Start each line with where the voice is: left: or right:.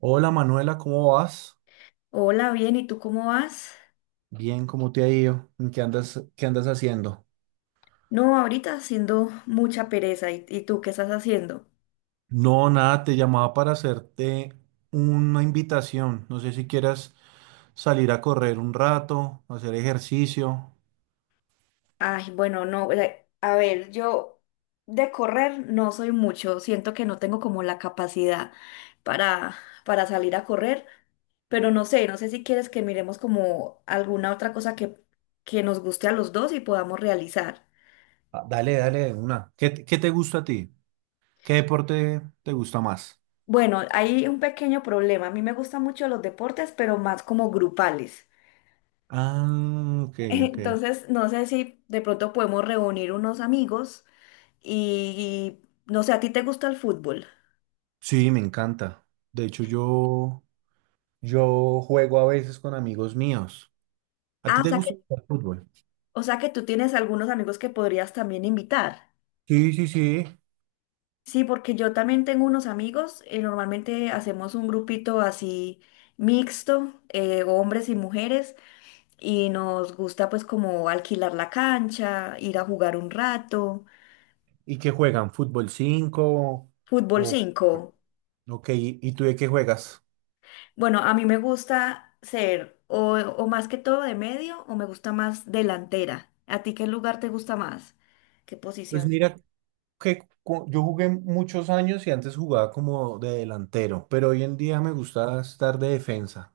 right: Hola Manuela, ¿cómo vas?
left: Hola, bien, ¿y tú cómo vas?
right: Bien, ¿cómo te ha ido? ¿Qué andas haciendo?
left: No, ahorita haciendo mucha pereza. ¿Y tú qué estás haciendo?
right: No, nada, te llamaba para hacerte una invitación. No sé si quieras salir a correr un rato, hacer ejercicio.
left: Ay, bueno, no, o sea, a ver, yo de correr no soy mucho. Siento que no tengo como la capacidad para, para salir a correr, pero no sé, no sé si quieres que miremos como alguna otra cosa que nos guste a los dos y podamos realizar.
right: Ah, dale, dale, de una. ¿Qué te gusta a ti? ¿Qué deporte te gusta más?
left: Bueno, hay un pequeño problema. A mí me gustan mucho los deportes, pero más como grupales.
right: Ah, ok, ok.
left: Entonces, no sé si de pronto podemos reunir unos amigos y, no sé, ¿a ti te gusta el fútbol?
right: Sí, me encanta. De hecho, yo juego a veces con amigos míos. ¿A
left: Ah,
right: ti
left: o
right: te
left: sea que,
right: gusta el fútbol?
left: o sea que tú tienes algunos amigos que podrías también invitar.
right: Sí, sí, sí.
left: Sí, porque yo también tengo unos amigos, normalmente hacemos un grupito así mixto, hombres y mujeres, y nos gusta pues como alquilar la cancha, ir a jugar un rato,
right: ¿Y qué juegan? ¿Fútbol 5
left: fútbol
right: o,
left: 5.
right: ok, ¿y tú de qué juegas?
left: Bueno, a mí me gusta ser o más que todo de medio o me gusta más delantera. ¿A ti qué lugar te gusta más? ¿Qué
right: Pues
left: posición?
right: mira que yo jugué muchos años y antes jugaba como de delantero, pero hoy en día me gusta estar de defensa.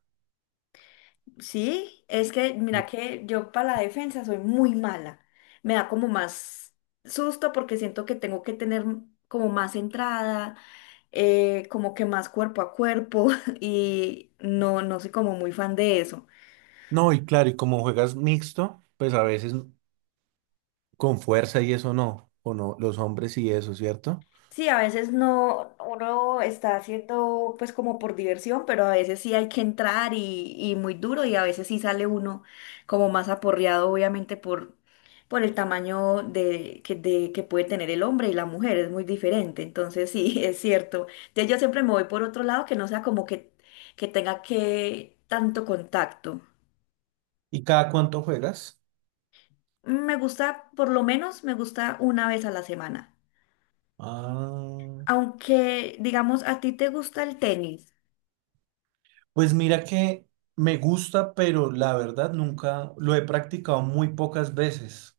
left: Sí, es que mira que yo para la defensa soy muy mala. Me da como más susto porque siento que tengo que tener como más entrada, como que más cuerpo a cuerpo y no, no soy como muy fan de eso.
right: No, y claro, y como juegas mixto, pues a veces con fuerza y eso no, o no, los hombres y eso, ¿cierto?
left: Sí, a veces no, uno está haciendo pues como por diversión, pero a veces sí hay que entrar y muy duro y a veces sí sale uno como más aporreado, obviamente por el tamaño de que puede tener el hombre y la mujer, es muy diferente, entonces sí, es cierto. Entonces yo siempre me voy por otro lado que no sea como que tenga que tanto contacto.
right: ¿Y cada cuánto juegas?
left: Me gusta, por lo menos me gusta una vez a la semana,
right: Ah,
left: aunque digamos a ti te gusta el tenis.
right: pues mira que me gusta, pero la verdad nunca lo he practicado, muy pocas veces.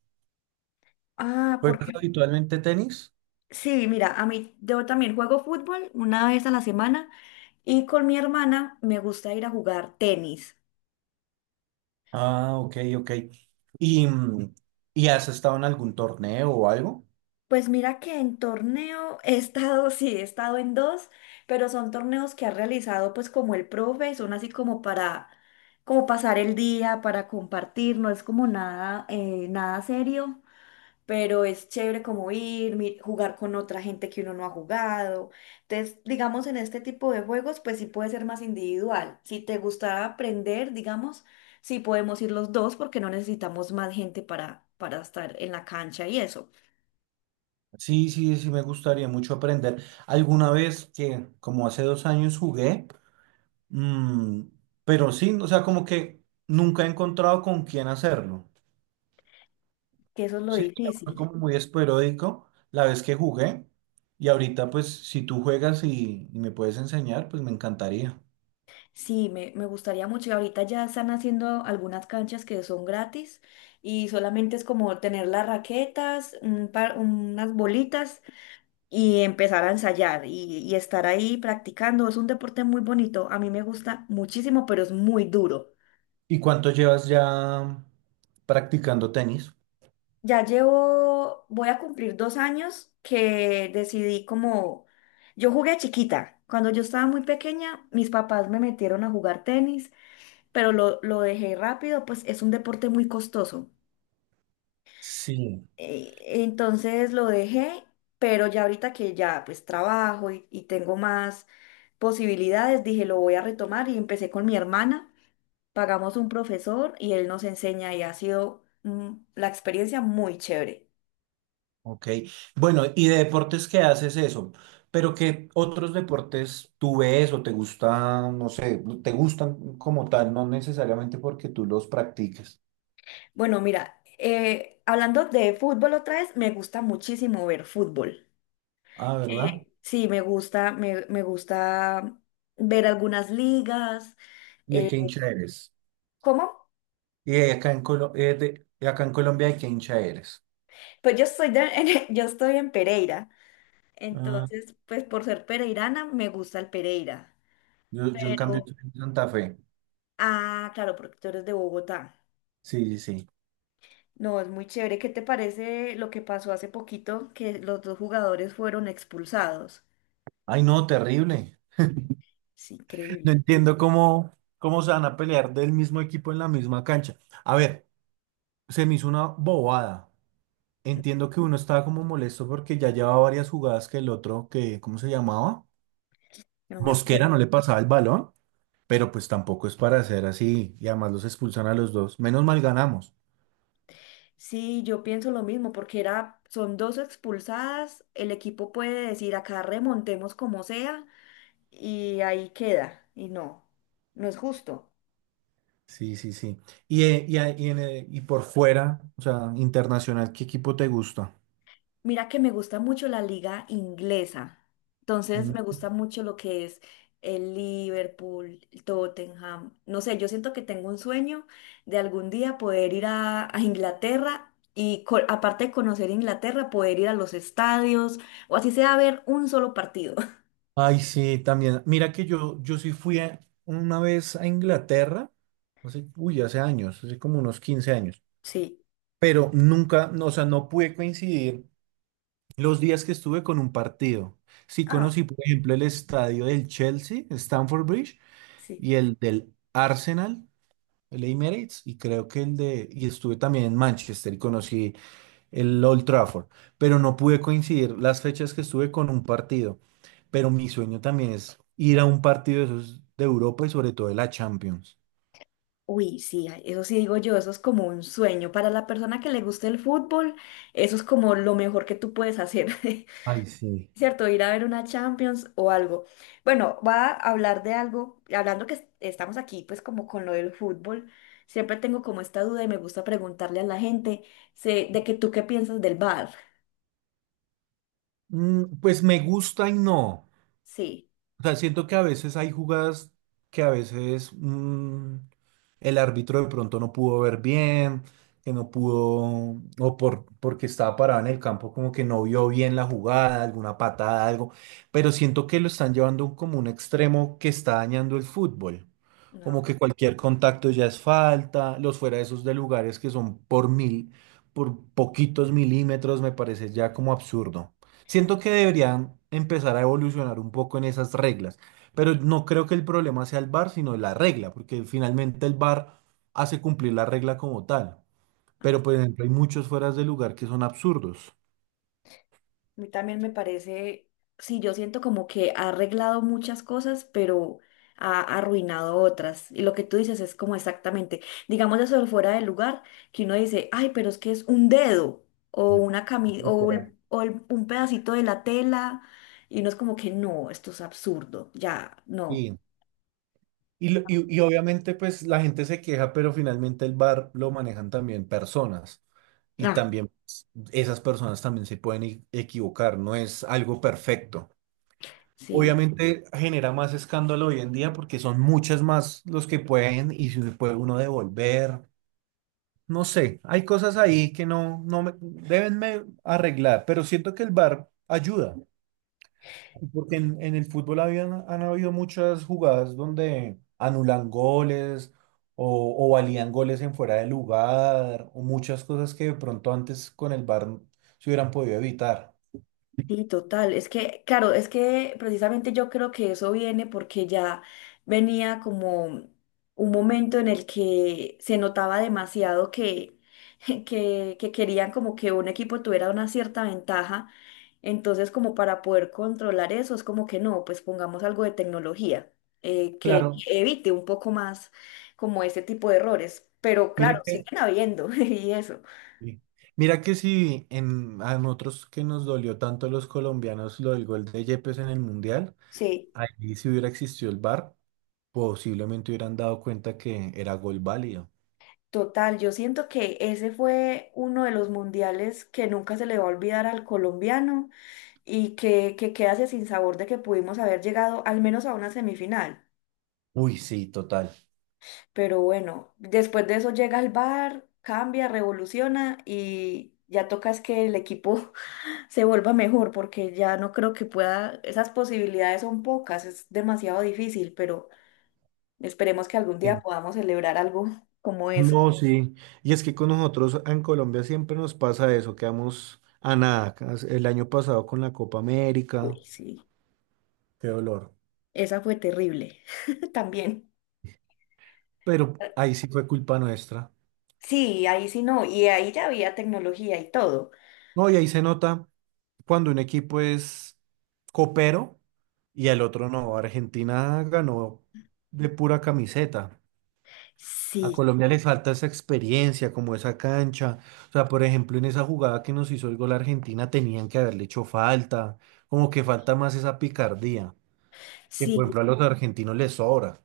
left: Ah,
right: ¿Juegas
left: porque
right: habitualmente tenis?
left: sí, mira, a mí yo también juego fútbol una vez a la semana y con mi hermana me gusta ir a jugar tenis.
right: Ah, ok, ok. ¿Y, y has estado en algún torneo o algo?
left: Pues mira que en torneo he estado, sí, he estado en dos, pero son torneos que ha realizado pues como el profe, son así como para como pasar el día, para compartir, no es como nada, nada serio. Pero es chévere como ir, jugar con otra gente que uno no ha jugado. Entonces, digamos, en este tipo de juegos, pues sí puede ser más individual. Si te gusta aprender, digamos, sí podemos ir los dos porque no necesitamos más gente para estar en la cancha y eso,
right: Sí, sí, sí, me gustaría mucho aprender. Alguna vez que, como hace dos años, jugué, mm, pero sí, o sea, como que nunca he encontrado con quién hacerlo.
left: que eso es lo
right: Sí, fue
left: difícil.
right: como muy esporádico la vez que jugué. Y ahorita, pues, si tú juegas y me puedes enseñar, pues me encantaría.
left: Sí, me gustaría mucho. Y ahorita ya están haciendo algunas canchas que son gratis y solamente es como tener las raquetas, unas bolitas y empezar a ensayar y estar ahí practicando. Es un deporte muy bonito, a mí me gusta muchísimo, pero es muy duro.
right: ¿Y cuánto llevas ya practicando tenis?
left: Ya llevo, voy a cumplir dos años que decidí como, yo jugué chiquita. Cuando yo estaba muy pequeña, mis papás me metieron a jugar tenis, pero lo dejé rápido, pues es un deporte muy costoso.
right: Sí.
left: Eh, Entonces lo dejé, pero ya ahorita que ya pues trabajo y tengo más posibilidades, dije, lo voy a retomar y empecé con mi hermana. Pagamos un profesor y él nos enseña y ha sido la experiencia muy chévere.
right: Ok, bueno, ¿y de deportes qué haces eso? Pero ¿qué otros deportes tú ves o te gustan, no sé, te gustan como tal, no necesariamente porque tú los practiques?
left: Bueno, mira, hablando de fútbol otra vez, me gusta muchísimo ver fútbol.
right: Ah, ¿verdad?
left: Sí, me gusta, me gusta ver algunas ligas.
right: ¿Y de
left: ¿Eh,
right: qué hincha eres?
left: cómo?
right: ¿Y de acá en Colombia de qué hincha eres?
left: Pues yo estoy, yo estoy en Pereira,
right: Ah,
left: entonces, pues por ser pereirana, me gusta el Pereira.
right: yo en cambio
left: Pero,
right: soy de Santa Fe.
left: ah, claro, porque tú eres de Bogotá.
right: Sí, sí, sí.
left: No, es muy chévere. ¿Qué te parece lo que pasó hace poquito, que los dos jugadores fueron expulsados?
right: Ay, no, terrible.
left: Es
right: No
left: increíble.
right: entiendo cómo, cómo se van a pelear del mismo equipo en la misma cancha. A ver, se me hizo una bobada. Entiendo que uno estaba como molesto porque ya llevaba varias jugadas que el otro, que, ¿cómo se llamaba?
left: No me
right: Mosquera
left: acuerdo.
right: no le pasaba el balón, pero pues tampoco es para hacer así y además los expulsan a los dos. Menos mal ganamos.
left: Sí, yo pienso lo mismo, porque era, son dos expulsadas, el equipo puede decir acá remontemos como sea, y ahí queda. Y no, no es justo.
right: Sí, sí, sí. Y por fuera, o sea, internacional, ¿qué equipo te gusta?
left: Mira que me gusta mucho la liga inglesa. Entonces me
right: Mm.
left: gusta mucho lo que es el Liverpool, el Tottenham. No sé, yo siento que tengo un sueño de algún día poder ir a Inglaterra y aparte de conocer Inglaterra, poder ir a los estadios o así sea a ver un solo partido.
right: Ay, sí, también. Mira que yo sí una vez a Inglaterra, hace, uy, hace años, hace como unos 15 años,
left: Sí.
right: pero nunca, no, o sea, no pude coincidir los días que estuve con un partido. Sí
left: Ah,
right: conocí, por ejemplo, el estadio del Chelsea, Stamford Bridge,
left: sí.
right: y el del Arsenal, el Emirates, y creo que el de... Y estuve también en Manchester y conocí el Old Trafford, pero no pude coincidir las fechas que estuve con un partido. Pero mi sueño también es ir a un partido de esos de Europa y sobre todo de la Champions.
left: Uy, sí, ay, eso sí digo yo, eso es como un sueño. Para la persona que le gusta el fútbol, eso es como lo mejor que tú puedes hacer.
right: Ay, sí.
left: Cierto, ir a ver una Champions o algo. Bueno, va a hablar de algo, hablando que estamos aquí pues como con lo del fútbol, siempre tengo como esta duda y me gusta preguntarle a la gente sé, de que tú qué piensas del VAR.
right: Pues me gusta y no.
left: Sí,
right: O sea, siento que a veces hay jugadas que a veces el árbitro de pronto no pudo ver bien, que no pudo, o por, porque estaba parado en el campo, como que no vio bien la jugada, alguna patada, algo. Pero siento que lo están llevando como un extremo que está dañando el fútbol.
left: no.
right: Como que cualquier contacto ya es falta, los fuera de esos de lugares que son por mil, por poquitos milímetros, me parece ya como absurdo. Siento que deberían empezar a evolucionar un poco en esas reglas, pero no creo que el problema sea el VAR, sino la regla, porque finalmente el VAR hace cumplir la regla como tal.
left: Ah.
right: Pero, por ejemplo, hay muchos fueras de lugar que son absurdos.
left: A mí también me parece, sí, yo siento como que ha arreglado muchas cosas, pero ha arruinado otras. Y lo que tú dices es como exactamente, digamos eso de fuera del lugar, que uno dice, ay, pero es que es un dedo o una cami o,
right: Literal.
left: o un pedacito de la tela. Y uno es como que no, esto es absurdo, ya, no.
right: Sí. Y, y obviamente, pues la gente se queja, pero finalmente el VAR lo manejan también personas. Y
left: Ah,
right: también esas personas también se pueden equivocar, no es algo perfecto.
left: sí.
right: Obviamente genera más escándalo hoy en día porque son muchas más los que pueden y si puede uno devolver. No sé, hay cosas ahí que no, deben arreglar, pero siento que el VAR ayuda, porque en el fútbol habían, han habido muchas jugadas donde anulan goles o valían goles en fuera de lugar o muchas cosas que de pronto antes con el VAR se hubieran podido evitar.
left: Sí, total. Es que, claro, es que precisamente yo creo que eso viene porque ya venía como un momento en el que se notaba demasiado que, que querían como que un equipo tuviera una cierta ventaja. Entonces, como para poder controlar eso, es como que no, pues pongamos algo de tecnología
right: Claro,
left: que evite un poco más como este tipo de errores. Pero claro,
right: mire que
left: siguen habiendo y eso.
right: sí. Mira que sí, en, a nosotros que nos dolió tanto los colombianos lo del gol de Yepes en el Mundial,
left: Sí.
right: ahí si hubiera existido el VAR, posiblemente hubieran dado cuenta que era gol válido.
left: Total, yo siento que ese fue uno de los mundiales que nunca se le va a olvidar al colombiano y que queda ese sinsabor de que pudimos haber llegado al menos a una semifinal.
right: Uy, sí, total.
left: Pero bueno, después de eso llega el bar, cambia, revoluciona y ya toca es que el equipo se vuelva mejor porque ya no creo que pueda, esas posibilidades son pocas, es demasiado difícil, pero esperemos que algún día
right: Sí.
left: podamos celebrar algo como eso.
right: No, sí. Y es que con nosotros en Colombia siempre nos pasa eso, quedamos a nada. El año pasado con la Copa América,
left: Uy, sí,
right: qué dolor.
left: esa fue terrible también.
right: Pero ahí sí fue culpa nuestra.
left: Sí, ahí sí no, y ahí ya había tecnología y todo.
right: No, y ahí se nota cuando un equipo es copero y el otro no. Argentina ganó de pura camiseta. A
left: Sí,
right: Colombia le falta esa experiencia, como esa cancha. O sea, por ejemplo, en esa jugada que nos hizo el gol Argentina tenían que haberle hecho falta, como que falta más esa picardía, que
left: sí,
right: por ejemplo a los argentinos les sobra.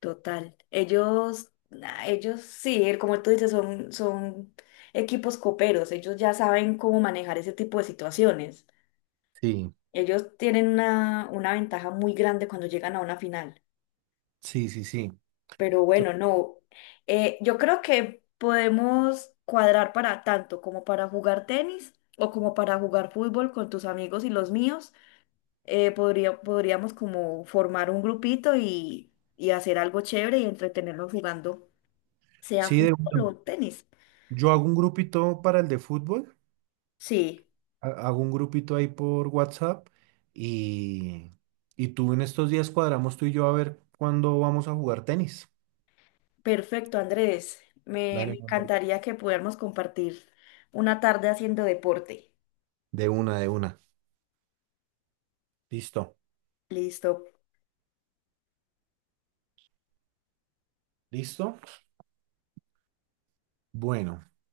left: total. Ellos, nah, ellos sí, como tú dices, son equipos coperos, ellos ya saben cómo manejar ese tipo de situaciones.
right: Sí,
left: Ellos tienen una ventaja muy grande cuando llegan a una final.
right: sí, sí, sí.
left: Pero bueno,
right: Entonces,
left: no. Yo creo que podemos cuadrar para tanto como para jugar tenis o como para jugar fútbol con tus amigos y los míos. Podría, podríamos como formar un grupito y hacer algo chévere y entretenernos jugando, sea
right: sí, de
left: fútbol
right: una.
left: o tenis.
right: Yo hago un grupito para el de fútbol,
left: Sí,
right: hago un grupito ahí por WhatsApp y, y tú en estos días cuadramos tú y yo a ver cuándo vamos a jugar tenis.
left: perfecto, Andrés. Me
right: Dale, Manuel,
left: encantaría que pudiéramos compartir una tarde haciendo deporte.
right: de una, de una. Listo,
left: Listo.
right: listo. Bueno.